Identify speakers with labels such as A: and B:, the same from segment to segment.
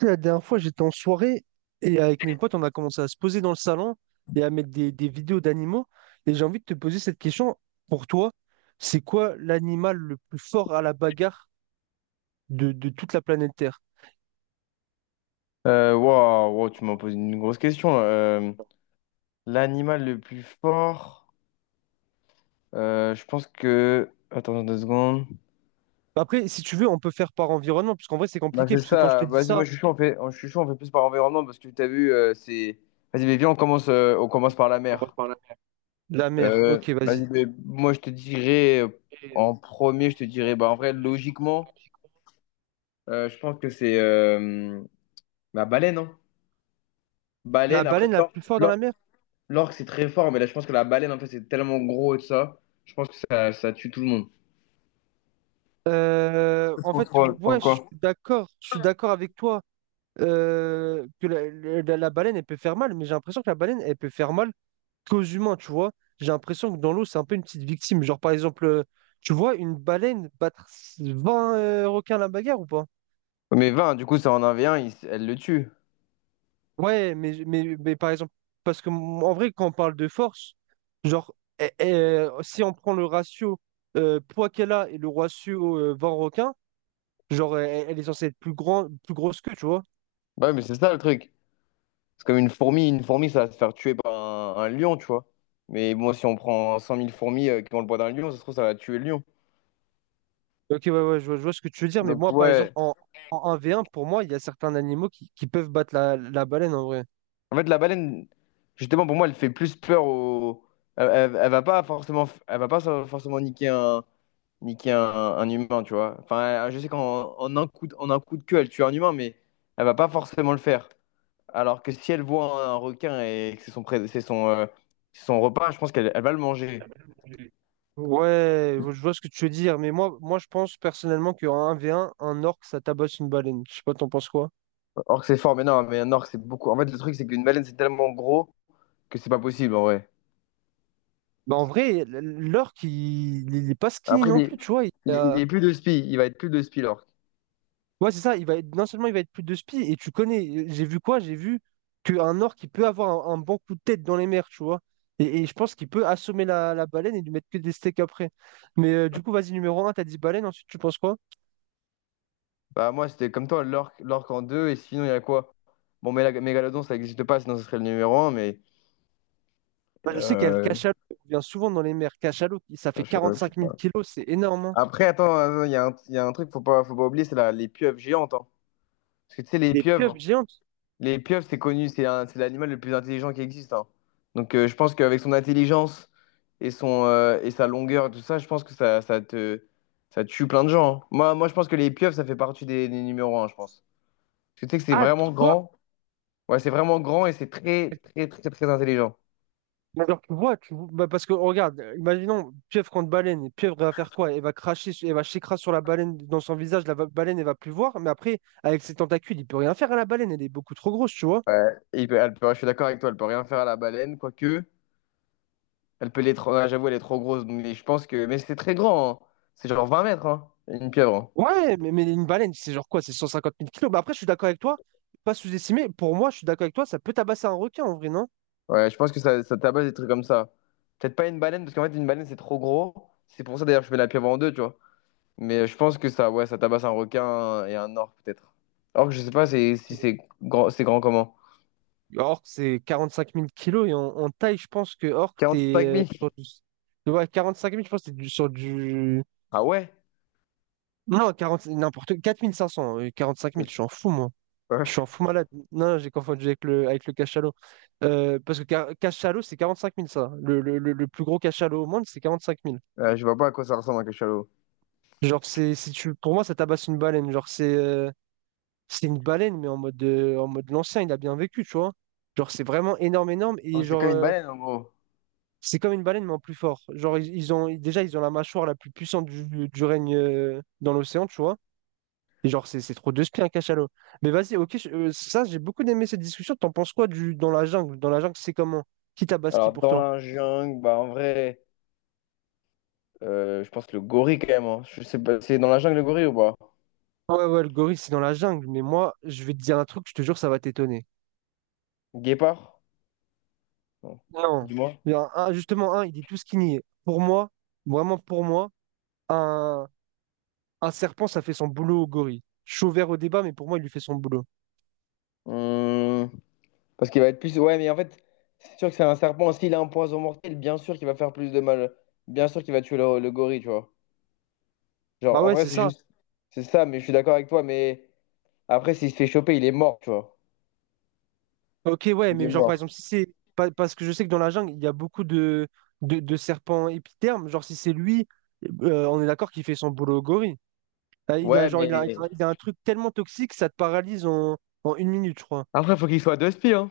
A: Sais, la dernière fois, j'étais en soirée et avec mes potes, on a commencé à se poser dans le salon et à mettre des vidéos d'animaux. Et j'ai envie de te poser cette question. Pour toi, c'est quoi l'animal le plus fort à la bagarre de toute la planète Terre?
B: Waouh, wow, tu m'as posé une grosse question. L'animal le plus fort, je pense que. Attends deux secondes.
A: Après, si tu veux, on peut faire par environnement, parce qu'en vrai, c'est
B: Bah,
A: compliqué,
B: c'est
A: parce que quand je te
B: ça.
A: dis
B: Vas-y,
A: ça,
B: moi je suis chaud, on fait, je suis chaud, on fait plus par environnement parce que tu as vu, c'est. Vas-y, mais viens, on commence par la mer.
A: la mer, ok,
B: Vas-y,
A: vas-y.
B: mais moi je te dirais, en premier, je te dirais, bah en vrai, logiquement, je pense que c'est la baleine, hein.
A: La
B: Baleine, après,
A: baleine la plus forte dans la
B: l'or-
A: mer?
B: l'orque, c'est très fort, mais là je pense que la baleine, en fait, c'est tellement gros et tout ça. Je pense que ça tue tout le monde.
A: Euh, en fait,
B: Contrôle,
A: ouais,
B: pourquoi?
A: je suis d'accord avec toi, que la baleine, elle peut faire mal, mais j'ai l'impression que la baleine, elle peut faire mal qu'aux humains, tu vois. J'ai l'impression que dans l'eau, c'est un peu une petite victime. Genre, par exemple, tu vois une baleine battre 20 requins à la bagarre ou pas?
B: Mais 20, du coup, c'est en 1v1, elle le tue.
A: Ouais, mais par exemple, parce que en vrai, quand on parle de force, genre, si on prend le ratio, poids qu'elle a et le ratio, 20 requins, genre, elle est censée être plus grand, plus grosse que, tu vois.
B: Bah ouais, mais c'est ça le truc. C'est comme une fourmi, ça va se faire tuer par un lion, tu vois. Mais bon, si on prend 100 000 fourmis qui ont le poids d'un lion, ça se trouve, ça va tuer le lion.
A: Ok, ouais, ouais, je vois ce que tu veux dire, mais
B: Donc,
A: moi, par exemple,
B: ouais.
A: en 1 v un, pour moi, il y a certains animaux qui peuvent battre la baleine en vrai.
B: En fait, la baleine, justement, pour moi, elle fait plus peur au. Elle va pas forcément, elle va pas so, forcément niquer un humain, tu vois. Enfin, je sais qu'en en un coup de, en un coup de queue, elle tue un humain, mais elle va pas forcément le faire. Alors que si elle voit un requin et que c'est son, c'est son, c'est son repas, je pense qu'elle elle va le manger.
A: Ouais, je vois ce que tu veux dire, mais moi je pense personnellement qu'en un v un orque, ça tabasse une baleine. Je sais pas, t'en penses quoi?
B: Orque c'est fort, mais non, mais un orque c'est beaucoup. En fait, le truc c'est qu'une baleine c'est tellement gros que c'est pas possible en vrai.
A: Bah, en vrai, l'orque, il est pas skinny
B: Après,
A: non plus, tu vois.
B: il est plus de spi, il va être plus de spi l'orque.
A: Ouais, c'est ça, non seulement il va être plus de spi, et tu connais, j'ai vu quoi? J'ai vu qu'un orque, il peut avoir un bon coup de tête dans les mers, tu vois. Et je pense qu'il peut assommer la baleine et lui mettre que des steaks après. Mais, du coup, vas-y, numéro un t'as dit baleine, ensuite tu penses quoi?
B: Bah, moi c'était comme toi, l'orque en deux, et sinon il y a quoi? Bon, mais la mégalodon ça n'existe pas, sinon ce serait le numéro un, mais.
A: Moi, je sais qu'il y a le
B: euh,
A: cachalot, qui vient souvent dans les mers. Cachalot, ça fait quarante
B: je sais
A: cinq mille
B: pas.
A: kilos, c'est énorme, hein.
B: Après, attends, il y a un truc faut pas oublier, c'est les pieuvres géantes, hein. Parce que tu sais, les
A: Des pieuvres
B: pieuvres.
A: géantes.
B: Les pieuvres, c'est connu, c'est l'animal le plus intelligent qui existe, hein. Donc je pense qu'avec son intelligence et, et sa longueur, tout ça, je pense que ça, ça tue plein de gens, hein. Moi, je pense que les pieuvres, ça fait partie des numéros un, je pense. Parce que tu sais que c'est
A: Ah, pour
B: vraiment
A: toi?
B: grand. Ouais, c'est vraiment grand et c'est très, très, très, très intelligent.
A: Mais genre, bah, parce que regarde, imaginons pieuvre contre baleine, et pieuvre elle va faire quoi? Elle va cracher, elle va s'écraser sur la baleine dans son visage, baleine elle va plus voir, mais après, avec ses tentacules, il peut rien faire à la baleine, elle est beaucoup trop grosse, tu vois.
B: Ouais. Et je suis d'accord avec toi, elle peut rien faire à la baleine, quoique. Elle peut l'être. Ah, j'avoue, elle est trop grosse. Mais je pense que. Mais c'est très grand, hein. C'est genre 20 mètres, hein, une pieuvre, hein.
A: Ouais, mais une baleine, c'est genre quoi? C'est 150 000 kilos. Mais après, je suis d'accord avec toi, pas sous-estimé, pour moi, je suis d'accord avec toi, ça peut tabasser un requin en vrai, non?
B: Ouais, je pense que ça tabasse des trucs comme ça. Peut-être pas une baleine, parce qu'en fait, une baleine, c'est trop gros. C'est pour ça, d'ailleurs, que je mets la pieuvre en deux, tu vois. Mais je pense que ça, ouais, ça tabasse un requin et un orque, peut-être. Or que je sais pas si c'est grand, c'est grand comment.
A: Orc, c'est 45 000 kilos, et en taille, je pense que orc,
B: Quarante
A: t'es,
B: cinq mille.
A: sur du. Ouais, 45 000, je pense que t'es sur du.
B: Ah ouais?
A: Non, 40 n'importe, 4 500, 5 000. Je suis en fou, moi. Je suis en
B: Ouais.
A: fou malade. Non, j'ai confondu avec le, cachalot. Parce que cachalot, c'est 45 000 ça. Le plus gros cachalot au monde, c'est 45 000.
B: Je vois pas à quoi ça ressemble un cachalot.
A: Genre, c'est, si tu, pour moi, ça tabasse une baleine. Genre, c'est, c'est une baleine, mais en mode l'ancien, il a bien vécu, tu vois. Genre, c'est vraiment énorme, énorme.
B: Oh,
A: Et
B: c'est
A: genre,
B: comme une baleine, en gros.
A: c'est comme une baleine, mais en plus fort. Genre, ils ont, déjà, ils ont la mâchoire la plus puissante du règne, dans l'océan, tu vois. Et genre, c'est trop de spi un cachalot. Mais vas-y, ok, ça, j'ai beaucoup aimé cette discussion. T'en penses quoi du dans la jungle? Dans la jungle, c'est comment? Qui tabaski
B: Alors,
A: pour
B: dans
A: toi?
B: la jungle, bah, en vrai, je pense le gorille, quand même, hein. Je sais pas, c'est dans la jungle, le gorille, ou pas?
A: Ouais, ouais, le gorille, c'est dans la jungle. Mais moi, je vais te dire un truc, je te jure, ça va t'étonner.
B: Guépard? Non.
A: Non.
B: Dis-moi.
A: Il y a justement, un, il dit tout ce qu'il nie. Pour moi, vraiment pour moi, un, un serpent, ça fait son boulot au gorille. Je suis ouvert au débat, mais pour moi, il lui fait son boulot.
B: Hum, Parce qu'il va être plus. Ouais, mais en fait, c'est sûr que c'est un serpent. S'il a un poison mortel, bien sûr qu'il va faire plus de mal. Bien sûr qu'il va tuer le gorille, tu vois.
A: Bah
B: Genre, en
A: ouais,
B: vrai,
A: c'est
B: c'est
A: ça.
B: juste. C'est ça, mais je suis d'accord avec toi. Mais après, s'il se fait choper, il est mort, tu vois.
A: Ok, ouais,
B: Il est
A: mais genre par
B: mort.
A: exemple, si c'est. Pa- parce que je sais que dans la jungle, il y a beaucoup de serpents épithermes. Genre, si c'est lui, on est d'accord qu'il fait son boulot au gorille. Ah, il a,
B: Ouais,
A: genre, il a, il
B: mais.
A: a- il a un truc tellement toxique, ça te paralyse en une minute, je crois.
B: Après, faut qu'il soit deux spies, hein.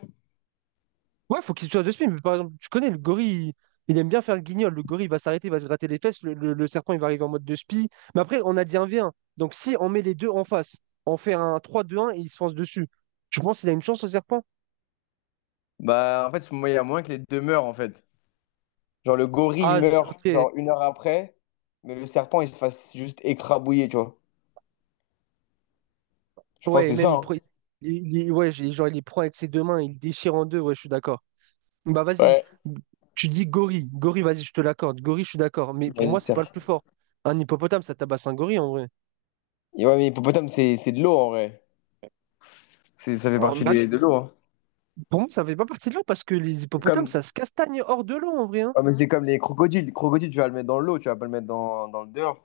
A: Ouais, faut qu'il soit de spin. Mais par exemple, tu connais le gorille, il aime bien faire le guignol. Le gorille il va s'arrêter, il va se gratter les fesses. Le serpent, il va arriver en mode de spi. Mais après, on a dit un v 1. Donc, si on met les deux en face, on fait un 3, 2, 1 et il se fonce dessus, tu penses qu'il a une chance au serpent?
B: Bah, en fait, il y a moyen que les deux meurent, en fait. Genre, le gorille, il
A: Ah,
B: meurt,
A: ok.
B: genre, une heure après. Mais le serpent, il se fasse juste écrabouiller, tu vois. Je pense
A: Ouais, et
B: que c'est
A: même
B: ça,
A: il,
B: hein.
A: pre- il- ouais, genre, il les prend avec ses deux mains, il les déchire en deux, ouais, je suis d'accord. Bah vas-y,
B: Ouais.
A: tu dis gorille, gorille, vas-y, je te l'accorde, gorille, je suis d'accord, mais pour
B: Vas-y,
A: moi, c'est pas le
B: serpent.
A: plus fort. Un hippopotame, ça tabasse un gorille en vrai.
B: Et ouais, mais hippopotame, c'est de l'eau, en vrai. Ça fait
A: Alors,
B: partie
A: bah,
B: des, de l'eau, hein.
A: pour moi, ça fait pas partie de l'eau parce que les
B: C'est
A: hippopotames,
B: comme.
A: ça se castagne hors de l'eau en vrai, hein.
B: Ouais, mais c'est comme les crocodiles. Le crocodile, tu vas le mettre dans l'eau, tu vas pas le mettre dans, dans le dehors.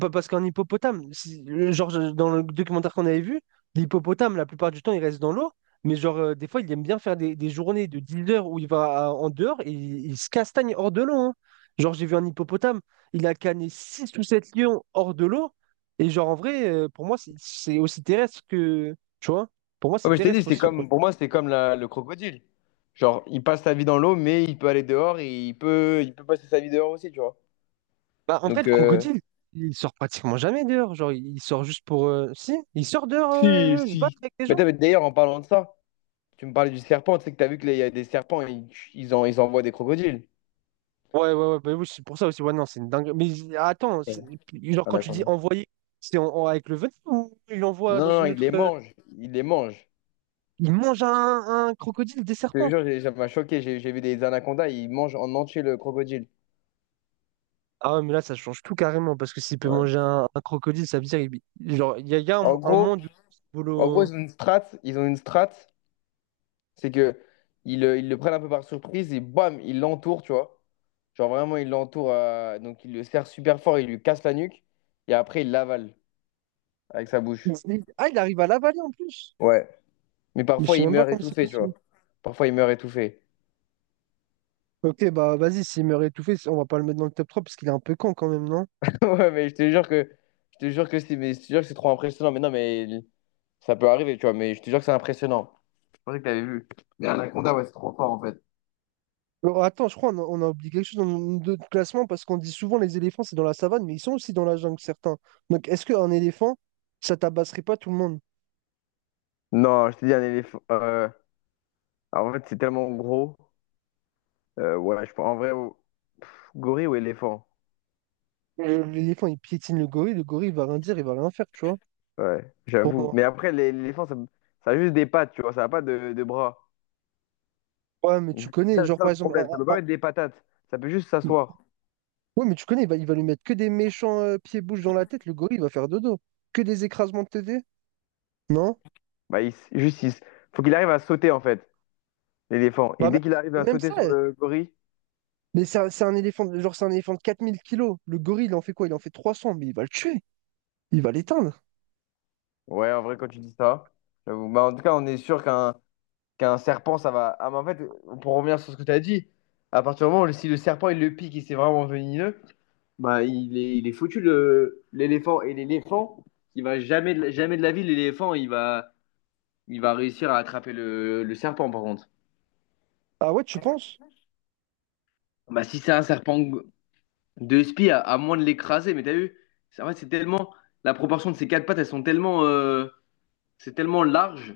A: Pas parce qu'un hippopotame, dans le documentaire qu'on avait vu, l'hippopotame, la plupart du temps, il reste dans l'eau, mais genre, des fois, il aime bien faire des journées de 10 heures où il va en dehors et il se castagne hors de l'eau, hein. Genre, j'ai vu un hippopotame, il a canné 6 ou 7 lions hors de l'eau, et genre en vrai, pour moi, c'est aussi terrestre que. Tu vois? Pour moi,
B: Ouais,
A: c'est
B: mais je t'ai dit,
A: terrestre
B: c'était
A: aussi, en vrai.
B: comme, pour moi, c'était comme le crocodile. Genre, il passe sa vie dans l'eau, mais il peut aller dehors et il peut passer sa vie dehors aussi, tu vois.
A: Bah, en vrai,
B: Donc,
A: le crocodile, il sort pratiquement jamais dehors. Genre, il sort juste pour. Si, il sort dehors, se battre
B: si.
A: avec les
B: Mais
A: gens.
B: mais d'ailleurs, en parlant de ça, tu me parlais du serpent, tu sais que t'as vu qu'il y a des serpents, en, ils envoient des crocodiles.
A: Ouais, ouais, ouais, bah oui, c'est pour ça aussi. Ouais, non, c'est une dingue. Mais attends,
B: Ouais.
A: genre quand tu dis
B: Anaconda.
A: envoyer, c'est avec le venin ou il envoie
B: Non,
A: dans
B: non,
A: une
B: ils
A: autre.
B: les
A: euh,
B: mangent. Ils les mangent.
A: Il mange un crocodile, des
B: Je te
A: serpents.
B: jure, ça m'a choqué. J'ai vu des anacondas, ils mangent en entier le crocodile.
A: Ah ouais, mais là, ça change tout carrément parce que s'il peut
B: Ouais.
A: manger un crocodile, ça veut dire. Genre, il y a
B: En
A: un
B: gros,
A: monde où il vole
B: en gros, ils ont une strat. C'est que ils le prennent un peu par surprise et bam, il l'entoure, tu vois. Genre vraiment, il l'entoure, donc il le serre super fort, il lui casse la nuque et après, il l'avale avec sa bouche.
A: ah, il arrive à l'avaler en plus.
B: Ouais. Mais
A: Mais je
B: parfois,
A: sais
B: il
A: même pas
B: meurt
A: comment c'est
B: étouffé, tu
A: possible.
B: vois. Parfois, il meurt étouffé.
A: Ok, bah vas-y, s'il meurt étouffé, on va pas le mettre dans le top 3 parce qu'il est un peu con quand même, non?
B: Ouais, mais je te jure que c'est mais je te jure que c'est trop impressionnant. Mais non, ça peut arriver, tu vois. Mais je te jure que c'est impressionnant. Je pensais que t'avais vu. Mais un Anaconda, ouais, c'est trop fort en fait.
A: Alors, attends, je crois qu'on a oublié quelque chose dans notre classement parce qu'on dit souvent les éléphants, c'est dans la savane, mais ils sont aussi dans la jungle, certains. Donc, est-ce qu'un éléphant, ça tabasserait pas tout le monde?
B: Non, je te dis un éléphant. Alors, en fait, c'est tellement gros. Ouais, je pense en vrai, gorille ou éléphant?
A: L'éléphant, il piétine le gorille, il va rien dire, il va rien faire, tu vois,
B: Ouais,
A: pour
B: j'avoue.
A: moi.
B: Mais après, l'éléphant, ça a juste des pattes, tu vois, ça n'a pas de, de bras.
A: Ouais, mais tu
B: Donc,
A: connais,
B: c'est
A: genre
B: ça
A: par
B: le
A: exemple,
B: problème, ça peut pas mettre des patates, ça peut juste
A: un-
B: s'asseoir.
A: ouais, mais tu connais, il va lui mettre que des méchants, pieds-bouches dans la tête, le gorille, il va faire dodo. Que des écrasements de TD? Non?
B: Bah, juste, faut qu'il arrive à sauter, en fait, l'éléphant. Et
A: Bah, même,
B: dès qu'il arrive à
A: même
B: sauter
A: ça,
B: sur le gorille,
A: mais c'est un éléphant de 4 000 kilos. Le gorille, il en fait quoi? Il en fait 300, mais il va le tuer. Il va l'éteindre.
B: ouais, en vrai, quand tu dis ça, j'avoue. Bah, en tout cas, on est sûr qu'un serpent, ça va. Ah, mais en fait, pour revenir sur ce que tu as dit, à partir du moment où si le serpent, il le pique et c'est vraiment venimeux, bah, il est foutu, l'éléphant. Et l'éléphant, il va jamais, jamais de la vie, l'éléphant, il va. Il va réussir à attraper le serpent, par contre.
A: Ah ouais, tu penses?
B: Bah, si c'est un serpent de spi, à moins de l'écraser, mais t'as vu? C'est- en fait, c'est tellement. La proportion de ses quatre pattes, elles sont tellement. C'est tellement large.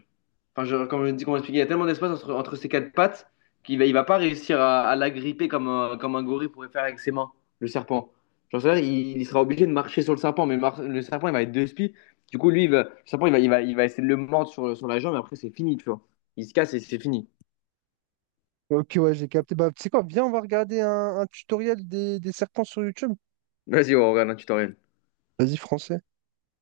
B: Enfin, comme je dis, comment expliquer, il y a tellement d'espace entre, entre ses quatre pattes qu'il va, il va pas réussir à la gripper comme un gorille pourrait faire avec ses mains, le serpent. Genre, c'est-à-dire, il sera obligé de marcher sur le serpent, mais le serpent, il va être deux spies. Du coup, le serpent, il va essayer de le mordre sur, sur la jambe, et après, c'est fini, tu vois. Il se casse et c'est fini.
A: Ok, ouais, j'ai capté. Bah, tu sais quoi, viens, on va regarder un tutoriel des serpents sur YouTube.
B: Vas-y, on regarde, tu t'en
A: Vas-y, français.